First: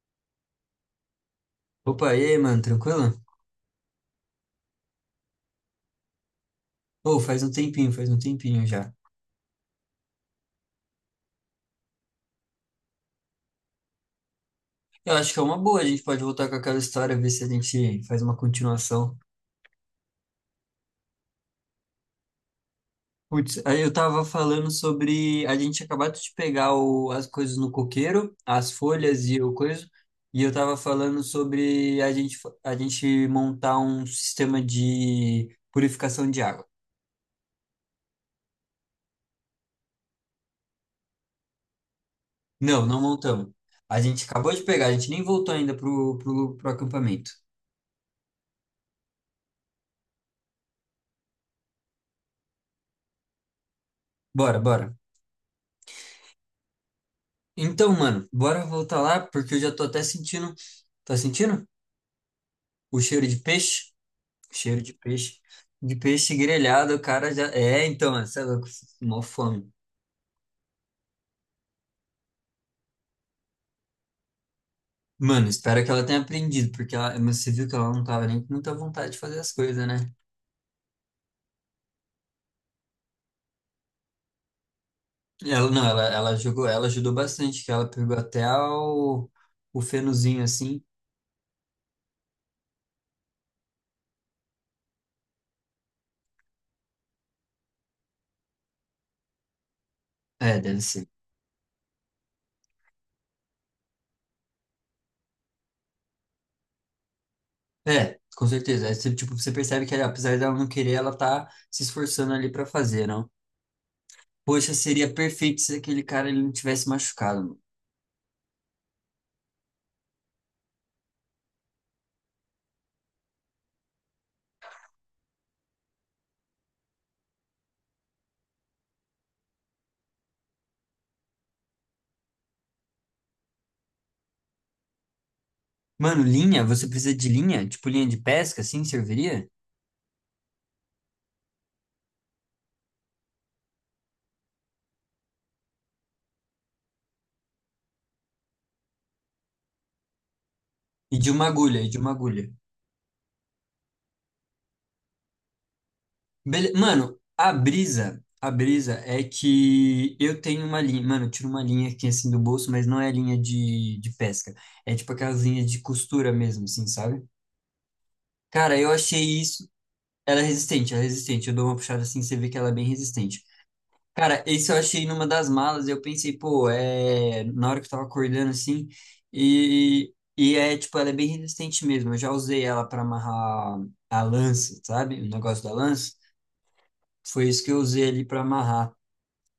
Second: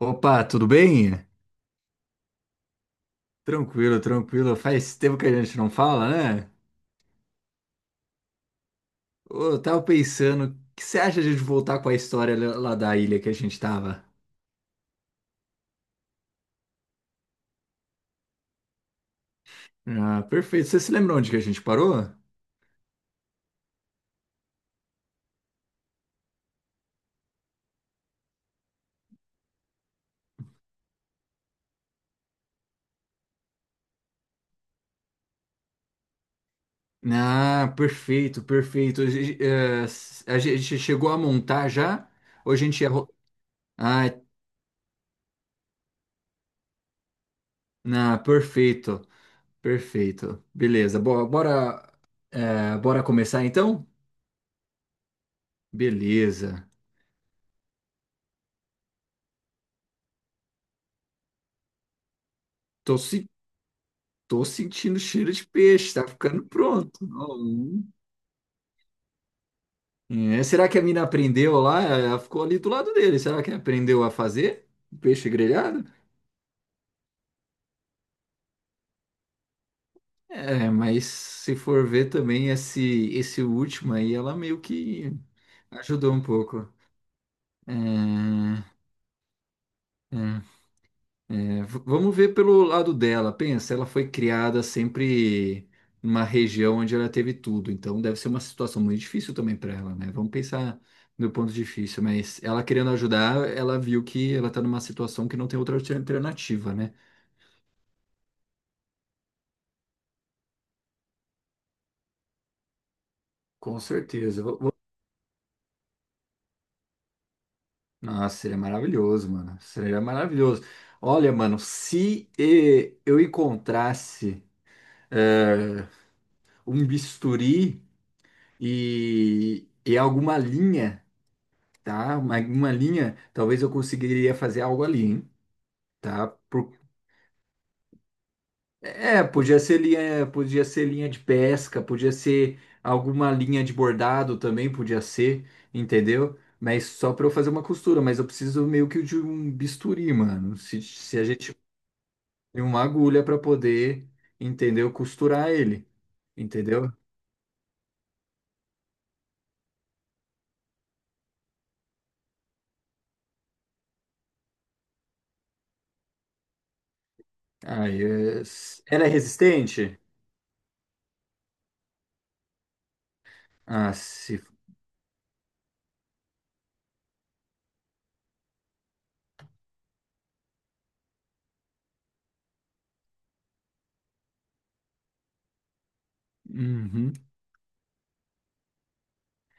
Opa, tudo bem? Opa, e aí, mano, tranquilo? Tranquilo, tranquilo. Faz tempo que a gente não fala, né? Ô, faz um tempinho já. Ô, eu tava pensando, o que você acha de a gente voltar com a história lá da ilha que a gente tava? Eu acho que é uma boa, a gente pode voltar com aquela história, ver se a gente faz uma continuação. Ah, perfeito. Você se lembra onde que a gente parou? Putz, aí eu tava falando sobre a gente acabado de pegar as coisas no coqueiro, as folhas e o coisa, e eu tava falando sobre a gente montar um sistema de purificação de água. Ah, perfeito, perfeito. A gente, a gente chegou a montar já? Ou a gente Não, ia... não montamos. A Ah, é, gente acabou de pegar, a gente nem voltou ainda pro acampamento. ah, perfeito, perfeito. Beleza, bora, bora começar então? Bora, bora. Beleza. Então, mano, bora voltar lá, porque eu já tô até sentindo. Tá sentindo? Tô O se cheiro de peixe? Tô Cheiro de sentindo cheiro peixe. de peixe, De tá peixe ficando grelhado, pronto. o cara Ó, já. É, hum. então, mano, você é louco, mó fome. É, será que a mina aprendeu lá? Ela ficou ali do lado dele. Será que aprendeu a fazer peixe Mano, grelhado? espero que ela tenha aprendido, porque ela, mas você viu que ela não tava nem com muita vontade de fazer as coisas, né? É, mas se for ver também esse último aí, ela meio que Ela, não, ela, ajudou um ela jogou, pouco. ela ajudou bastante, que É, ela pegou até o fenozinho é. assim. É, vamos ver pelo lado dela. Pensa, ela foi criada sempre numa região onde ela teve tudo, então deve ser uma situação muito difícil também para ela, né? Vamos É, pensar deve ser. no ponto difícil, mas ela querendo ajudar, ela viu que ela tá numa situação que não tem outra alternativa, né? É, com certeza. Aí você, tipo, você percebe que, apesar dela não querer, ela tá se esforçando ali pra fazer, não? Com certeza. Poxa, seria perfeito se aquele cara ele não tivesse machucado. Nossa, seria maravilhoso, mano. Seria maravilhoso. Olha, mano, se eu encontrasse eh, um bisturi e alguma linha. Tá? Uma linha, talvez eu conseguiria fazer algo ali, hein? Mano, mano, Tá? linha, você precisa de linha? Tipo linha de pesca, assim, É, serviria? Podia ser linha de pesca, podia ser alguma linha de bordado também, podia ser, entendeu? Mas só para eu fazer uma costura, mas eu preciso meio que de um bisturi, mano. Se E a de uma gente agulha, e de uma agulha. tem uma agulha para poder, entendeu? Costurar ele, entendeu? Mano, a brisa é que eu tenho uma linha, mano, eu tiro uma linha aqui assim do bolso, mas não é linha de pesca. É tipo aquelas linhas de costura mesmo, assim, sabe? Aí, Cara, eu era achei isso. resistente? Ela é resistente, ela é resistente. Eu dou uma puxada assim, você vê que ela é bem resistente. Ah, se. Cara, isso eu achei numa das malas. Eu pensei, pô, é. Na hora que eu tava acordando assim. E é, tipo, ela é bem resistente mesmo. Eu já usei ela pra amarrar a lança, sabe? O negócio da lança. Uhum. Foi isso que eu usei ali pra amarrar.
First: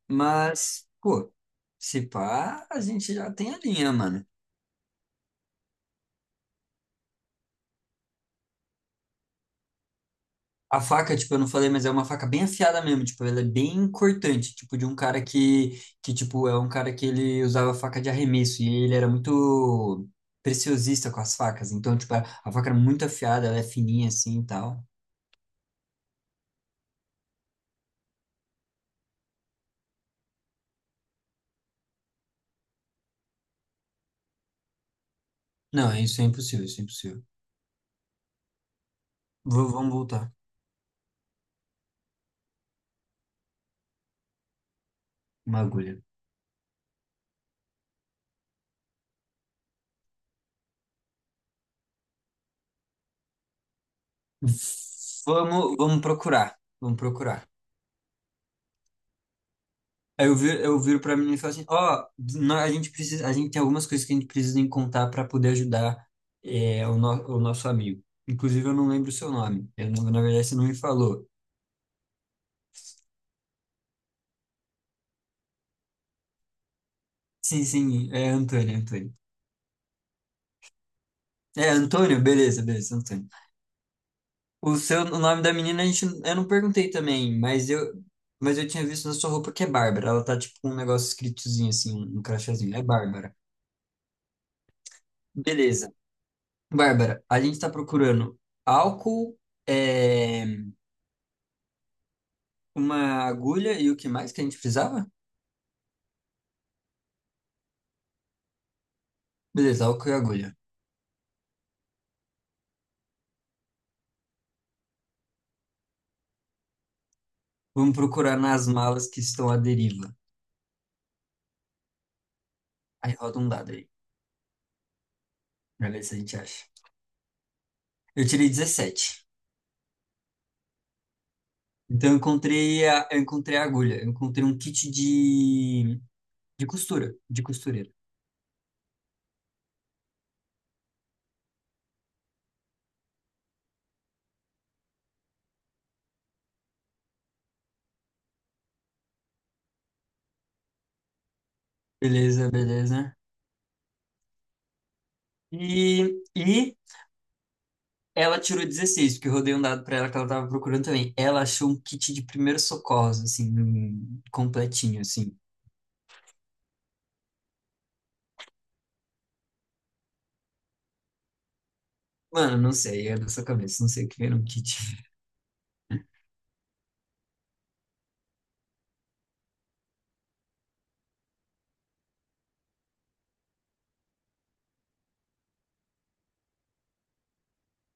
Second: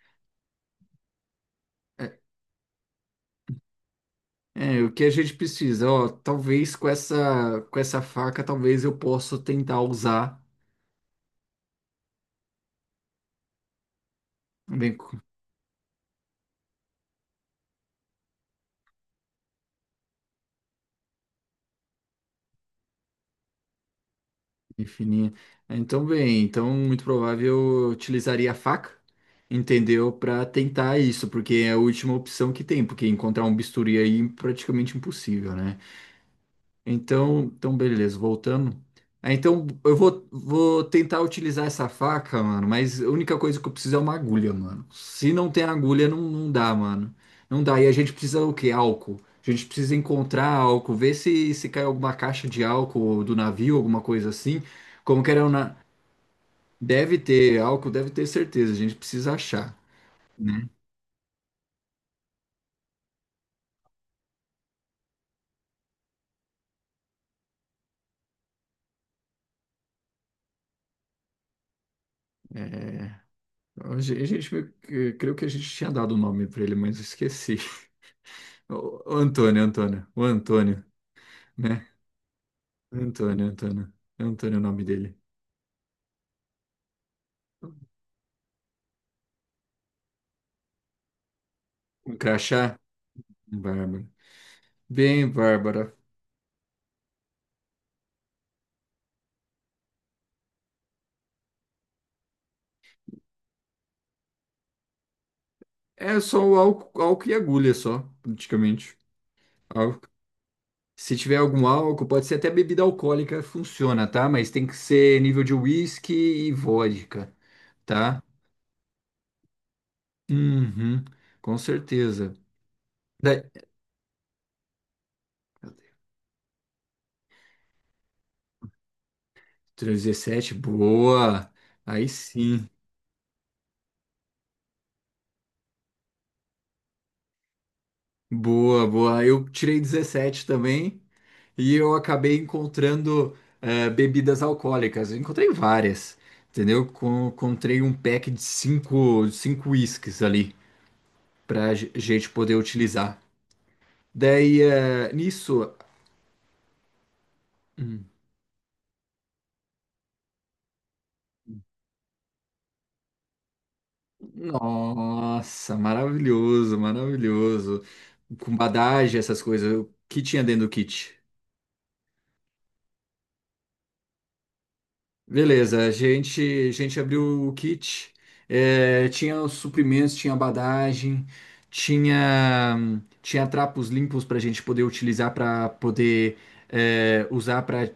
Mas, pô, se É, pá, a gente já tem a linha, mano. é, o que a gente precisa, ó, talvez com essa faca, talvez eu possa tentar usar A faca, tipo, eu não falei, mas é uma faca bem afiada mesmo, tipo, ela é bem cortante, tipo, de um bem cu- cara que, tipo, é um cara que ele usava faca de arremesso e ele era muito preciosista com as facas, então, tipo, a faca era muito afiada, ela é fininha assim e tal. bem fininha. É, então, bem, então muito provável eu utilizaria a faca, entendeu? Para tentar isso, porque é a última opção que tem, porque encontrar um bisturi aí é praticamente impossível, né? Não, isso é impossível, isso é impossível. Então, então beleza, voltando. Ah, então Vamos eu vou, voltar. vou tentar utilizar essa faca, mano, mas a única coisa que eu preciso é uma agulha, mano. Se não Uma tem agulha. agulha, não, não dá, mano. Não dá. E a gente precisa o quê? Álcool. A gente precisa encontrar álcool, ver se cai alguma caixa de álcool do navio, alguma coisa V- assim. Como que era o na... vamos procurar, vamos Deve procurar. ter álcool, deve ter certeza. A gente precisa achar. Aí eu viro pra menina e falo assim, ó, a gente tem algumas coisas que a gente precisa encontrar para poder ajudar é, o, no- o nosso amigo. Inclusive, eu não lembro o seu nome. Eu não- Na verdade, você não me falou. É, a gente, meio que creio que a gente tinha dado o nome pra ele, mas eu esqueci. Sim, sim, é Antônio, O Antônio. Antônio, Antônio, o Antônio. É, Né? Antônio, beleza, beleza, Antônio. Antônio, Antônio. É Antônio o O nome seu, dele. o nome da menina a gente, eu não perguntei também, mas eu tinha visto na sua roupa que é Bárbara. Ela tá tipo com um negócio escritozinho assim, Um um crachazinho. crachá? É Bárbara. Bárbara. Bem, Beleza. Bárbara. Bárbara, a gente tá procurando álcool, eh, uma agulha e o que mais que a gente precisava? É só o álcool, álcool e agulha só, praticamente. Beleza, Álcool. álcool e agulha. Se tiver algum álcool, pode ser até bebida alcoólica, funciona, tá? Mas tem que ser nível de whisky e vodka, Vamos tá? procurar nas malas que estão à deriva. Uhum, com certeza. Aí Da- roda um dado aí, pra ver se a gente acha. Eu tirei 17. 17, boa. Aí Então eu sim. encontrei a, eu encontrei a agulha, eu encontrei um kit de costura, de costureira. Boa, boa. Eu tirei 17 também. E eu acabei encontrando bebidas alcoólicas. Eu encontrei várias, entendeu? Encontrei um pack de cinco, cinco uísques ali pra gente Beleza, poder beleza. utilizar. Daí, eh, nisso, E hum, ela tirou 16 porque eu rodei um dado pra ela que ela tava procurando também. Ela achou um kit de primeiros socorros, assim, um completinho, assim. nossa, maravilhoso, maravilhoso. Com badagem, essas coisas. O que tinha dentro do kit? Mano, não sei, é da sua cabeça, não sei o que era um kit. Beleza, a gente abriu o kit, tinha os suprimentos, tinha badagem, tinha, tinha trapos limpos para a gente poder utilizar para poder usar para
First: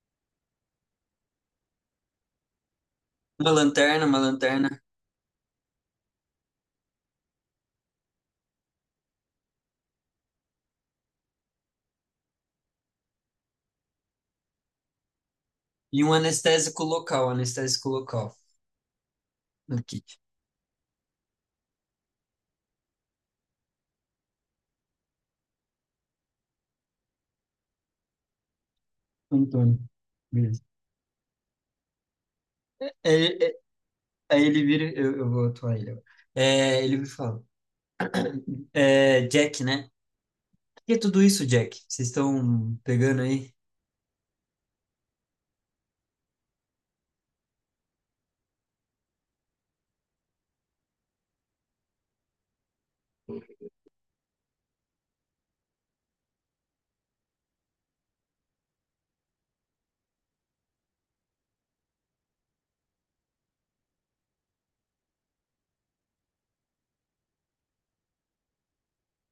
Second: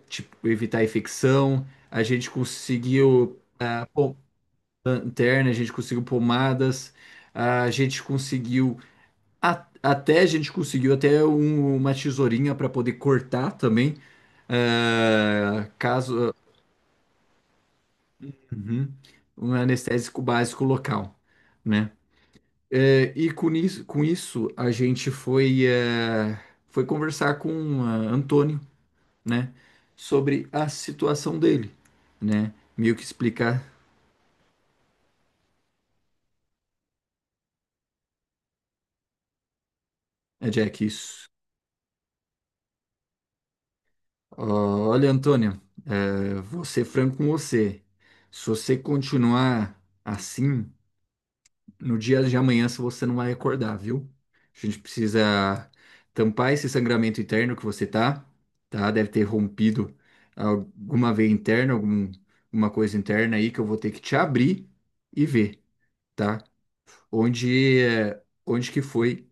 evitar infecção. A gente conseguiu a pom- Uma lanterna lanterna, a gente conseguiu pomadas, a gente conseguiu até a gente conseguiu até uma tesourinha para poder cortar também, eh, e um caso. Anestésico local Uhum. Um no kit. anestésico básico local, né? É, e com isso, a gente foi, é, foi conversar com Antônio, né? Antônio. Sobre Beleza. a situação dele, né? Meio que É, é, explicar, aí ele vira, eu vou atuar ele agora. É, ele me fala, é, Jack, né? é, Jack, O que é tudo isso. isso, Jack? Vocês estão pegando aí? Ó, olha, Antônio, é, vou ser franco com você. Se você continuar assim, no dia de amanhã se você não vai acordar, viu? A gente precisa tampar esse sangramento interno que você tá, tá? Deve ter rompido alguma veia interna, algum, alguma coisa interna aí que eu vou ter que te abrir e ver, tá? Onde, é, onde que foi,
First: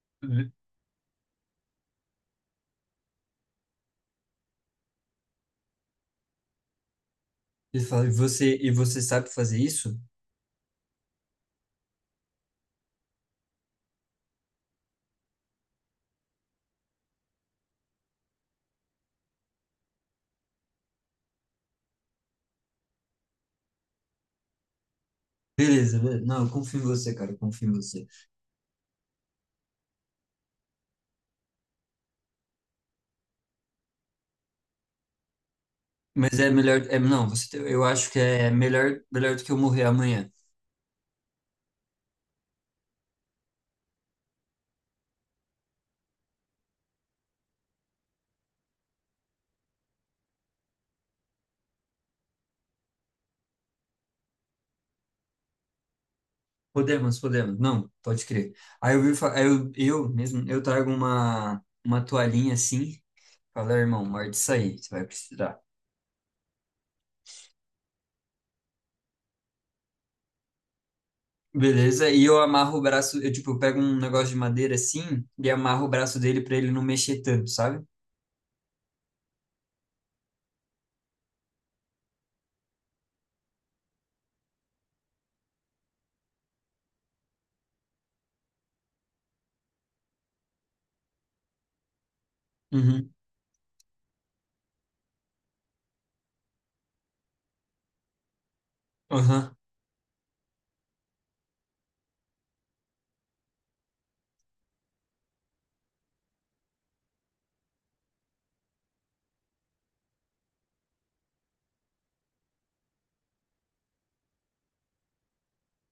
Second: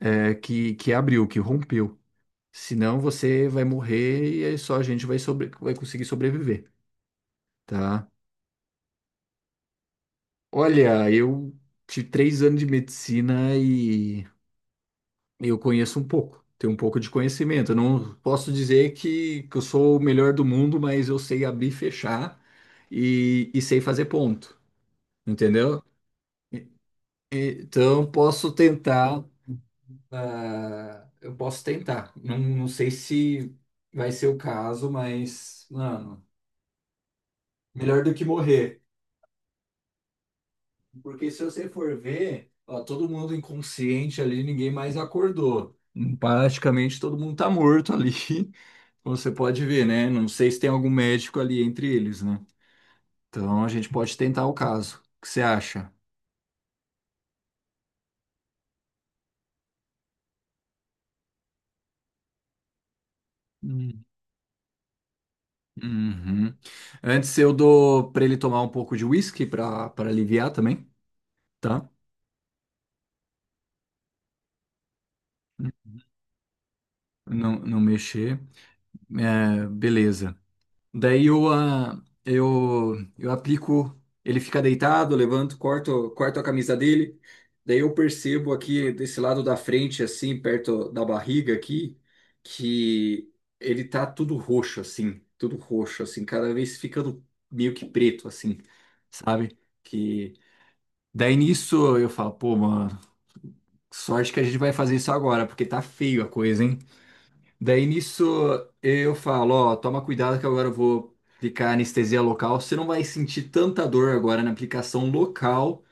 é, Uhum. Que abriu, que rompeu. Senão você vai morrer e aí só a gente vai, sobre, vai conseguir sobreviver, Ele fala, tá? e você sabe fazer isso? Olha, eu tive 3 anos de medicina e eu conheço um pouco, tenho um pouco de conhecimento. Eu não posso dizer que eu sou o melhor do mundo, mas eu sei abrir, e fechar e sei fazer ponto, entendeu? Beleza, beleza. Não, eu E- confio em você, cara, eu confio em você. Então posso tentar, ah, eu posso tentar. Não, não sei se vai ser o caso, mas mano, Mas é melhor, é, não, você, eu melhor acho do que que é morrer. melhor, melhor do que eu morrer amanhã. Porque se você for ver, ó, todo mundo inconsciente ali, ninguém mais acordou. Praticamente todo mundo tá morto ali. Você pode ver, né? Não sei se tem algum médico ali entre eles, né? Então a gente pode tentar o caso. O que você acha? Podemos, podemos. Não, pode crer. Aí eu mesmo, eu trago uma toalhinha assim, fala Hum. irmão, morde isso aí, você vai precisar. Uhum. Antes eu dou para ele tomar um pouco de whisky para para aliviar também, tá? Beleza? E eu amarro o braço, eu tipo, eu pego um negócio de madeira assim e amarro o braço dele pra ele não mexer tanto, Não, não sabe? mexer. É, beleza. Daí eu, ah, eu aplico, ele fica deitado, eu levanto, corto, corto a camisa dele. Daí eu percebo aqui desse lado da frente, assim, perto da barriga aqui, Uhum. que ele tá tudo roxo, assim, cada vez ficando meio que preto, assim, Aham. sabe? Que daí nisso eu falo, pô, mano, sorte que a gente vai fazer isso agora, porque tá feio a coisa, hein? Daí nisso eu falo, ó, toma cuidado que agora eu vou aplicar anestesia local. Você não vai sentir tanta dor agora na aplicação local,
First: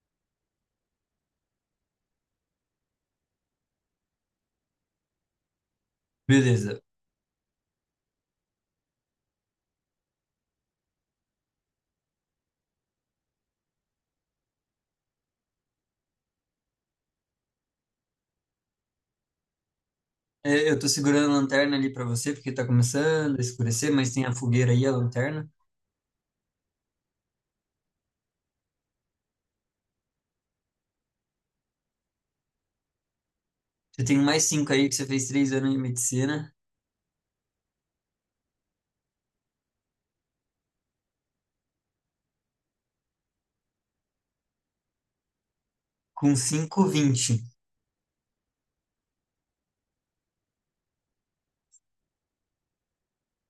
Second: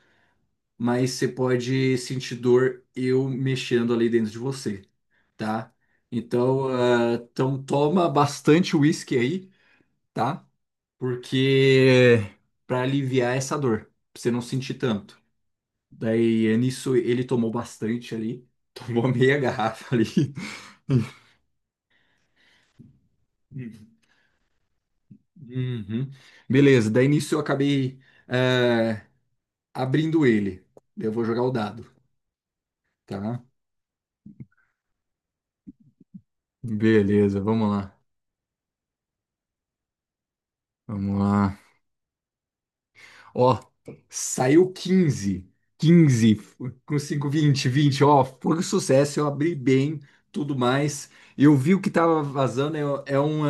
mas você pode sentir dor eu mexendo ali dentro de você, tá? Então, Beleza. ah, então toma bastante uísque aí, tá? Porque para aliviar essa dor, pra você não sentir tanto. Daí nisso ele tomou bastante ali, tomou meia garrafa ali. É, eu tô segurando a lanterna ali pra você, porque tá começando a escurecer, mas tem a fogueira aí, a lanterna. Uhum. Beleza, daí nisso eu acabei é, abrindo ele. Eu vou jogar o dado, tá? Você tem mais cinco aí, que você fez 3 anos de medicina, Beleza, vamos lá. Vamos lá. Ó, saiu 15, 15 com f- cinco, com 5 20, 20, 20. Ó, foi um sucesso. Eu abri bem, tudo mais. Eu vi o que tava vazando.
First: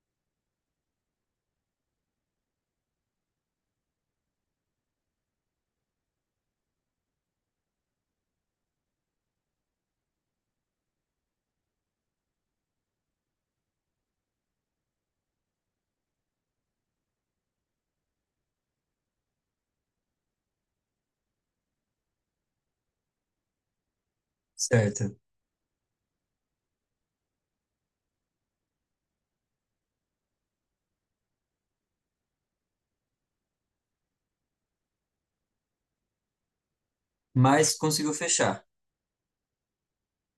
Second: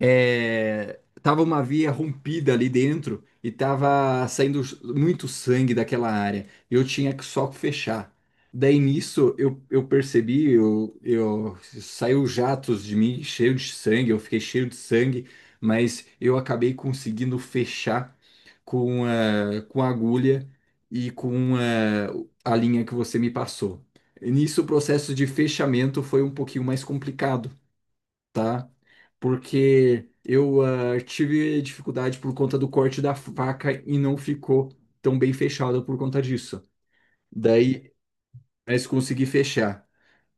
É, tava uma via rompida ali dentro e tava saindo muito sangue daquela área. Eu tinha que só fechar. Daí nisso eu percebi, eu saiu jatos de mim cheio de sangue, eu fiquei cheio de sangue, mas eu acabei conseguindo fechar com a agulha e com a linha que você me passou. E nisso o processo certo? de fechamento foi um pouquinho mais complicado, tá? Porque eu ah, tive dificuldade por conta do corte da faca e não ficou tão bem fechada por conta disso. Mas Daí, conseguiu fechar. mas consegui fechar,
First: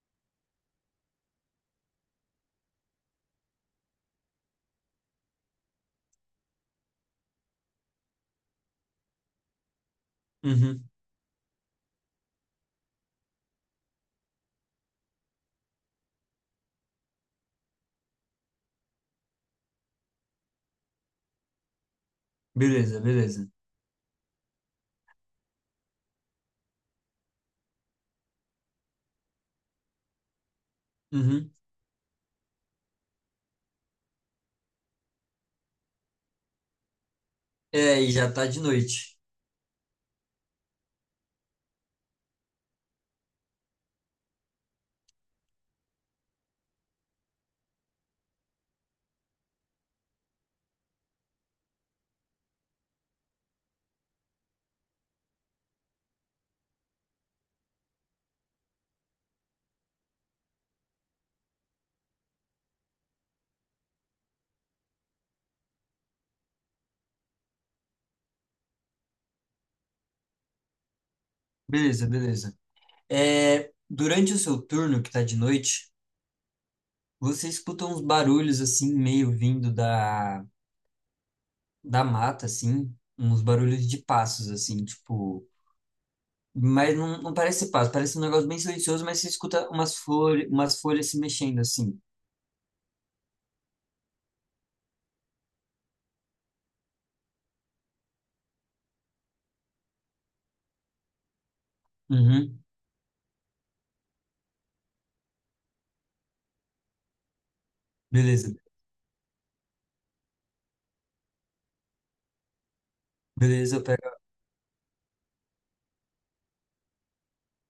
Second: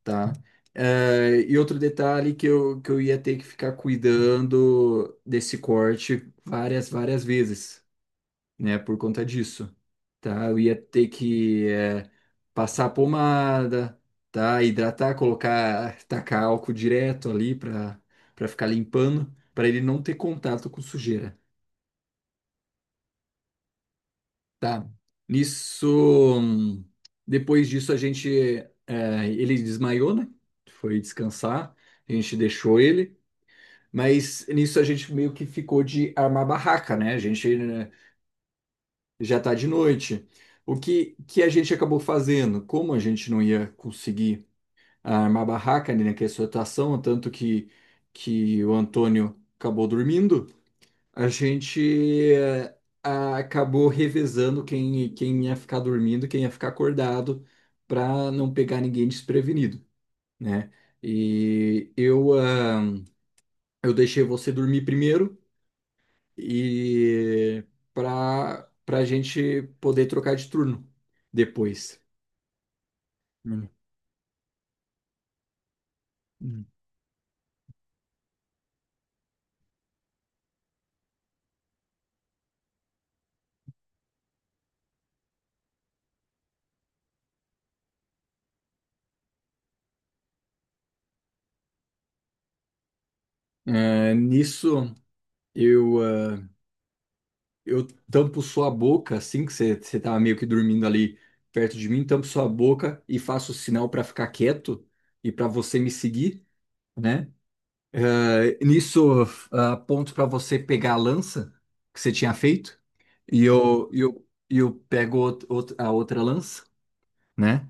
tá? Eh, e outro detalhe que eu ia ter que ficar cuidando desse corte várias, várias vezes, né? Por conta disso, tá? Eu ia Uhum. ter que passar pomada, tá? Hidratar, colocar, tacar álcool direto ali para para ficar limpando, para ele não ter contato com sujeira, Beleza, beleza. tá? Nisso, hum, depois disso a gente, ele desmaiou, né? Foi Uhum. descansar, a gente deixou ele. Mas nisso a gente meio que ficou de armar barraca, né? A gente, né, É, e já tá de noite. já está de noite. O que, que a gente acabou fazendo? Como a gente não ia conseguir armar barraca ali naquela situação, tanto que o Antônio acabou dormindo, a gente eh, acabou revezando quem, quem ia ficar dormindo, quem ia ficar acordado, para não pegar ninguém desprevenido, né? E eu, ah, eu deixei você dormir primeiro e para para a gente poder trocar de turno depois. Beleza, beleza. Hum. É, durante o seu turno, que tá de noite, Hum. você escuta uns barulhos, assim, meio vindo da mata, assim, uns barulhos de passos, assim, tipo... Mas não, não parece ser passo, parece um negócio bem silencioso, mas você escuta umas flores, umas folhas se mexendo, assim. É, nisso eu eu tampo sua boca assim que você tava meio que dormindo ali perto de mim, tampo sua Uhum. boca e faço sinal para ficar quieto e para você me seguir, né? Beleza, É, nisso aponto para você pegar a lança que você tinha feito e beleza, eu eu e pego, eu, e eu pego a outra lança. Né?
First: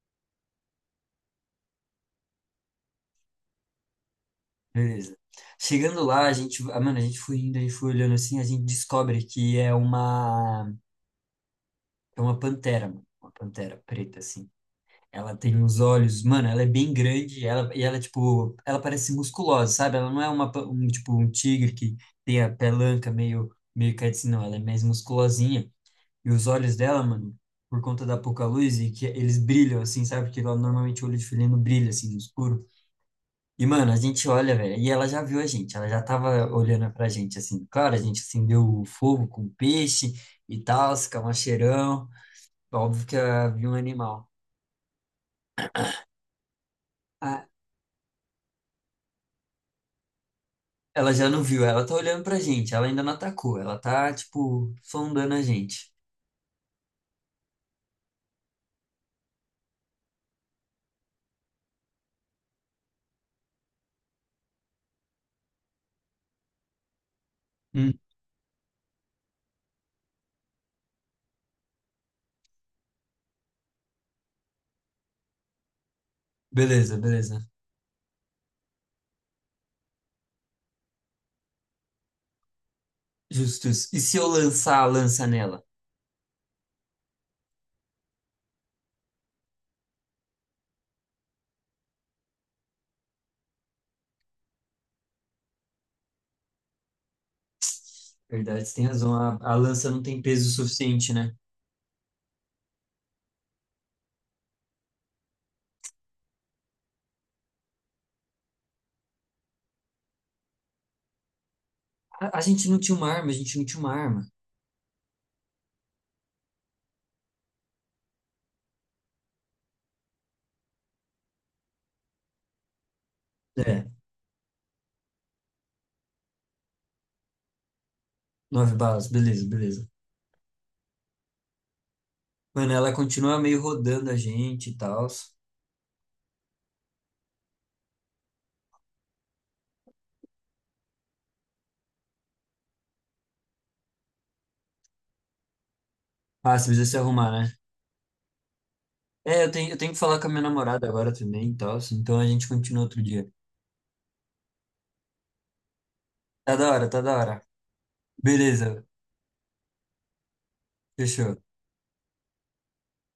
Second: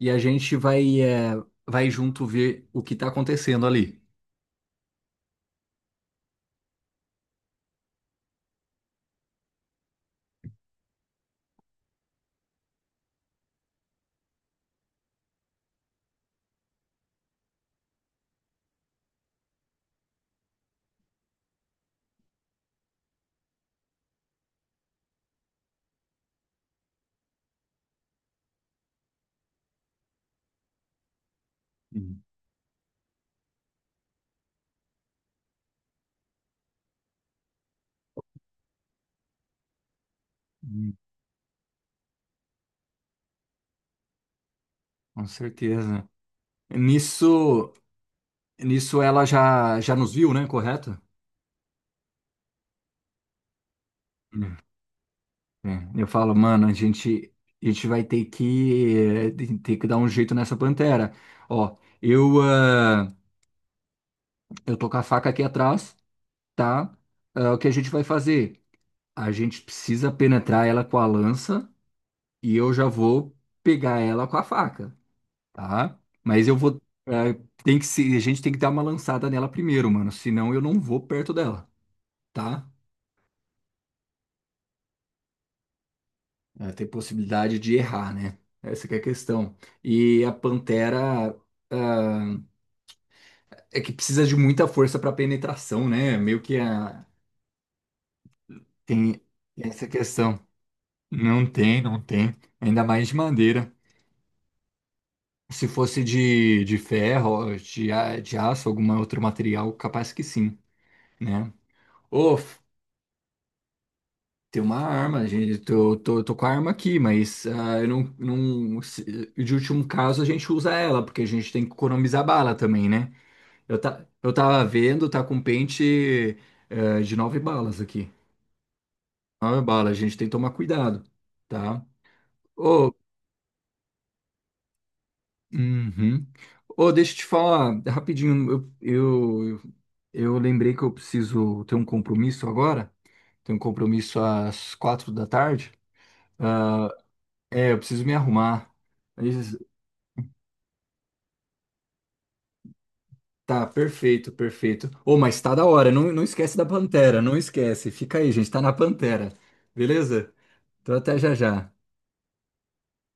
E a gente vai, é, vai junto ver o que está acontecendo ali. beleza. Chegando lá, a gente, mano, a gente foi indo, a gente foi olhando assim, a gente descobre que é uma pantera, mano. Uma pantera preta, assim. Ela tem uns olhos, mano, ela é bem grande, ela, e ela, tipo, ela parece musculosa, sabe? Ela não é um, tipo, um tigre que tem a pelanca meio caída, assim, não, ela é mais musculosinha. E os olhos dela, mano, por conta da pouca luz, e que eles brilham, assim, sabe? Porque lá, normalmente o olho de felino brilha, assim, no Hum, escuro. E, mano, a gente olha, velho, e ela já viu a gente, ela já tava olhando pra gente, assim. Claro, a gente acendeu o fogo com peixe e hum. tal, se cheirão. Óbvio que ela viu um animal. Com certeza. Ah, Nisso, nisso ela já, já nos viu, né? Correto? ela já não viu, ela tá olhando pra gente, ela ainda não atacou, ela tá, Hum, tipo, sondando a é. gente. Eu falo, mano, a gente vai ter que, eh, ter que dar um jeito nessa pantera. Ó, eu, ah, eu tô com a faca aqui atrás, tá? Ah, o que a gente Hum. vai fazer? A gente precisa penetrar ela com a lança e eu já vou pegar ela com a faca. Tá? Mas eu vou. Beleza, É, beleza. tem que se, a gente tem que dar uma lançada nela primeiro, mano. Senão eu não vou perto dela, tá? Justus. E se eu lançar a lança nela? É, tem possibilidade de errar, né? Essa que é a questão. E a pantera é é que precisa de muita força para penetração, né? Meio que a, Verdade, você tem razão, tem a essa lança não tem questão. peso suficiente, né? Não tem, não tem. Ainda mais de madeira. Se fosse de ferro, de, de aço, algum outro material, capaz que sim, né? Ô, A gente não tinha uma arma, a gente não tinha uma arma. tem uma arma, gente. Tô com a arma aqui, mas ah, eu não, não, de último caso a gente usa ela, porque a gente tem que economizar bala também, né? Eu, É, tá, eu tava vendo, tá com pente de nove balas aqui. nove balas, beleza, Nove beleza. balas, a gente tem que tomar cuidado, tá? Mano, Ô, ela continua meio rodando a gente e tal. uhum. Ô, deixa eu te falar, rapidinho, eu, eu, eu lembrei que eu preciso ter um compromisso agora. Tenho um compromisso às 4 da tarde. Ah, você Ah, precisa se arrumar, né? é, eu preciso me arrumar. É, eu Mas tenho, eu tenho que falar com a minha namorada agora também e tal, então a gente continua outro dia. tá, perfeito, perfeito. Ô, mas tá da hora. Não, não esquece Tá da da hora, tá da pantera, não hora. esquece. Fica aí, gente. Tá na Beleza. pantera. Beleza? Então até Fechou. já já.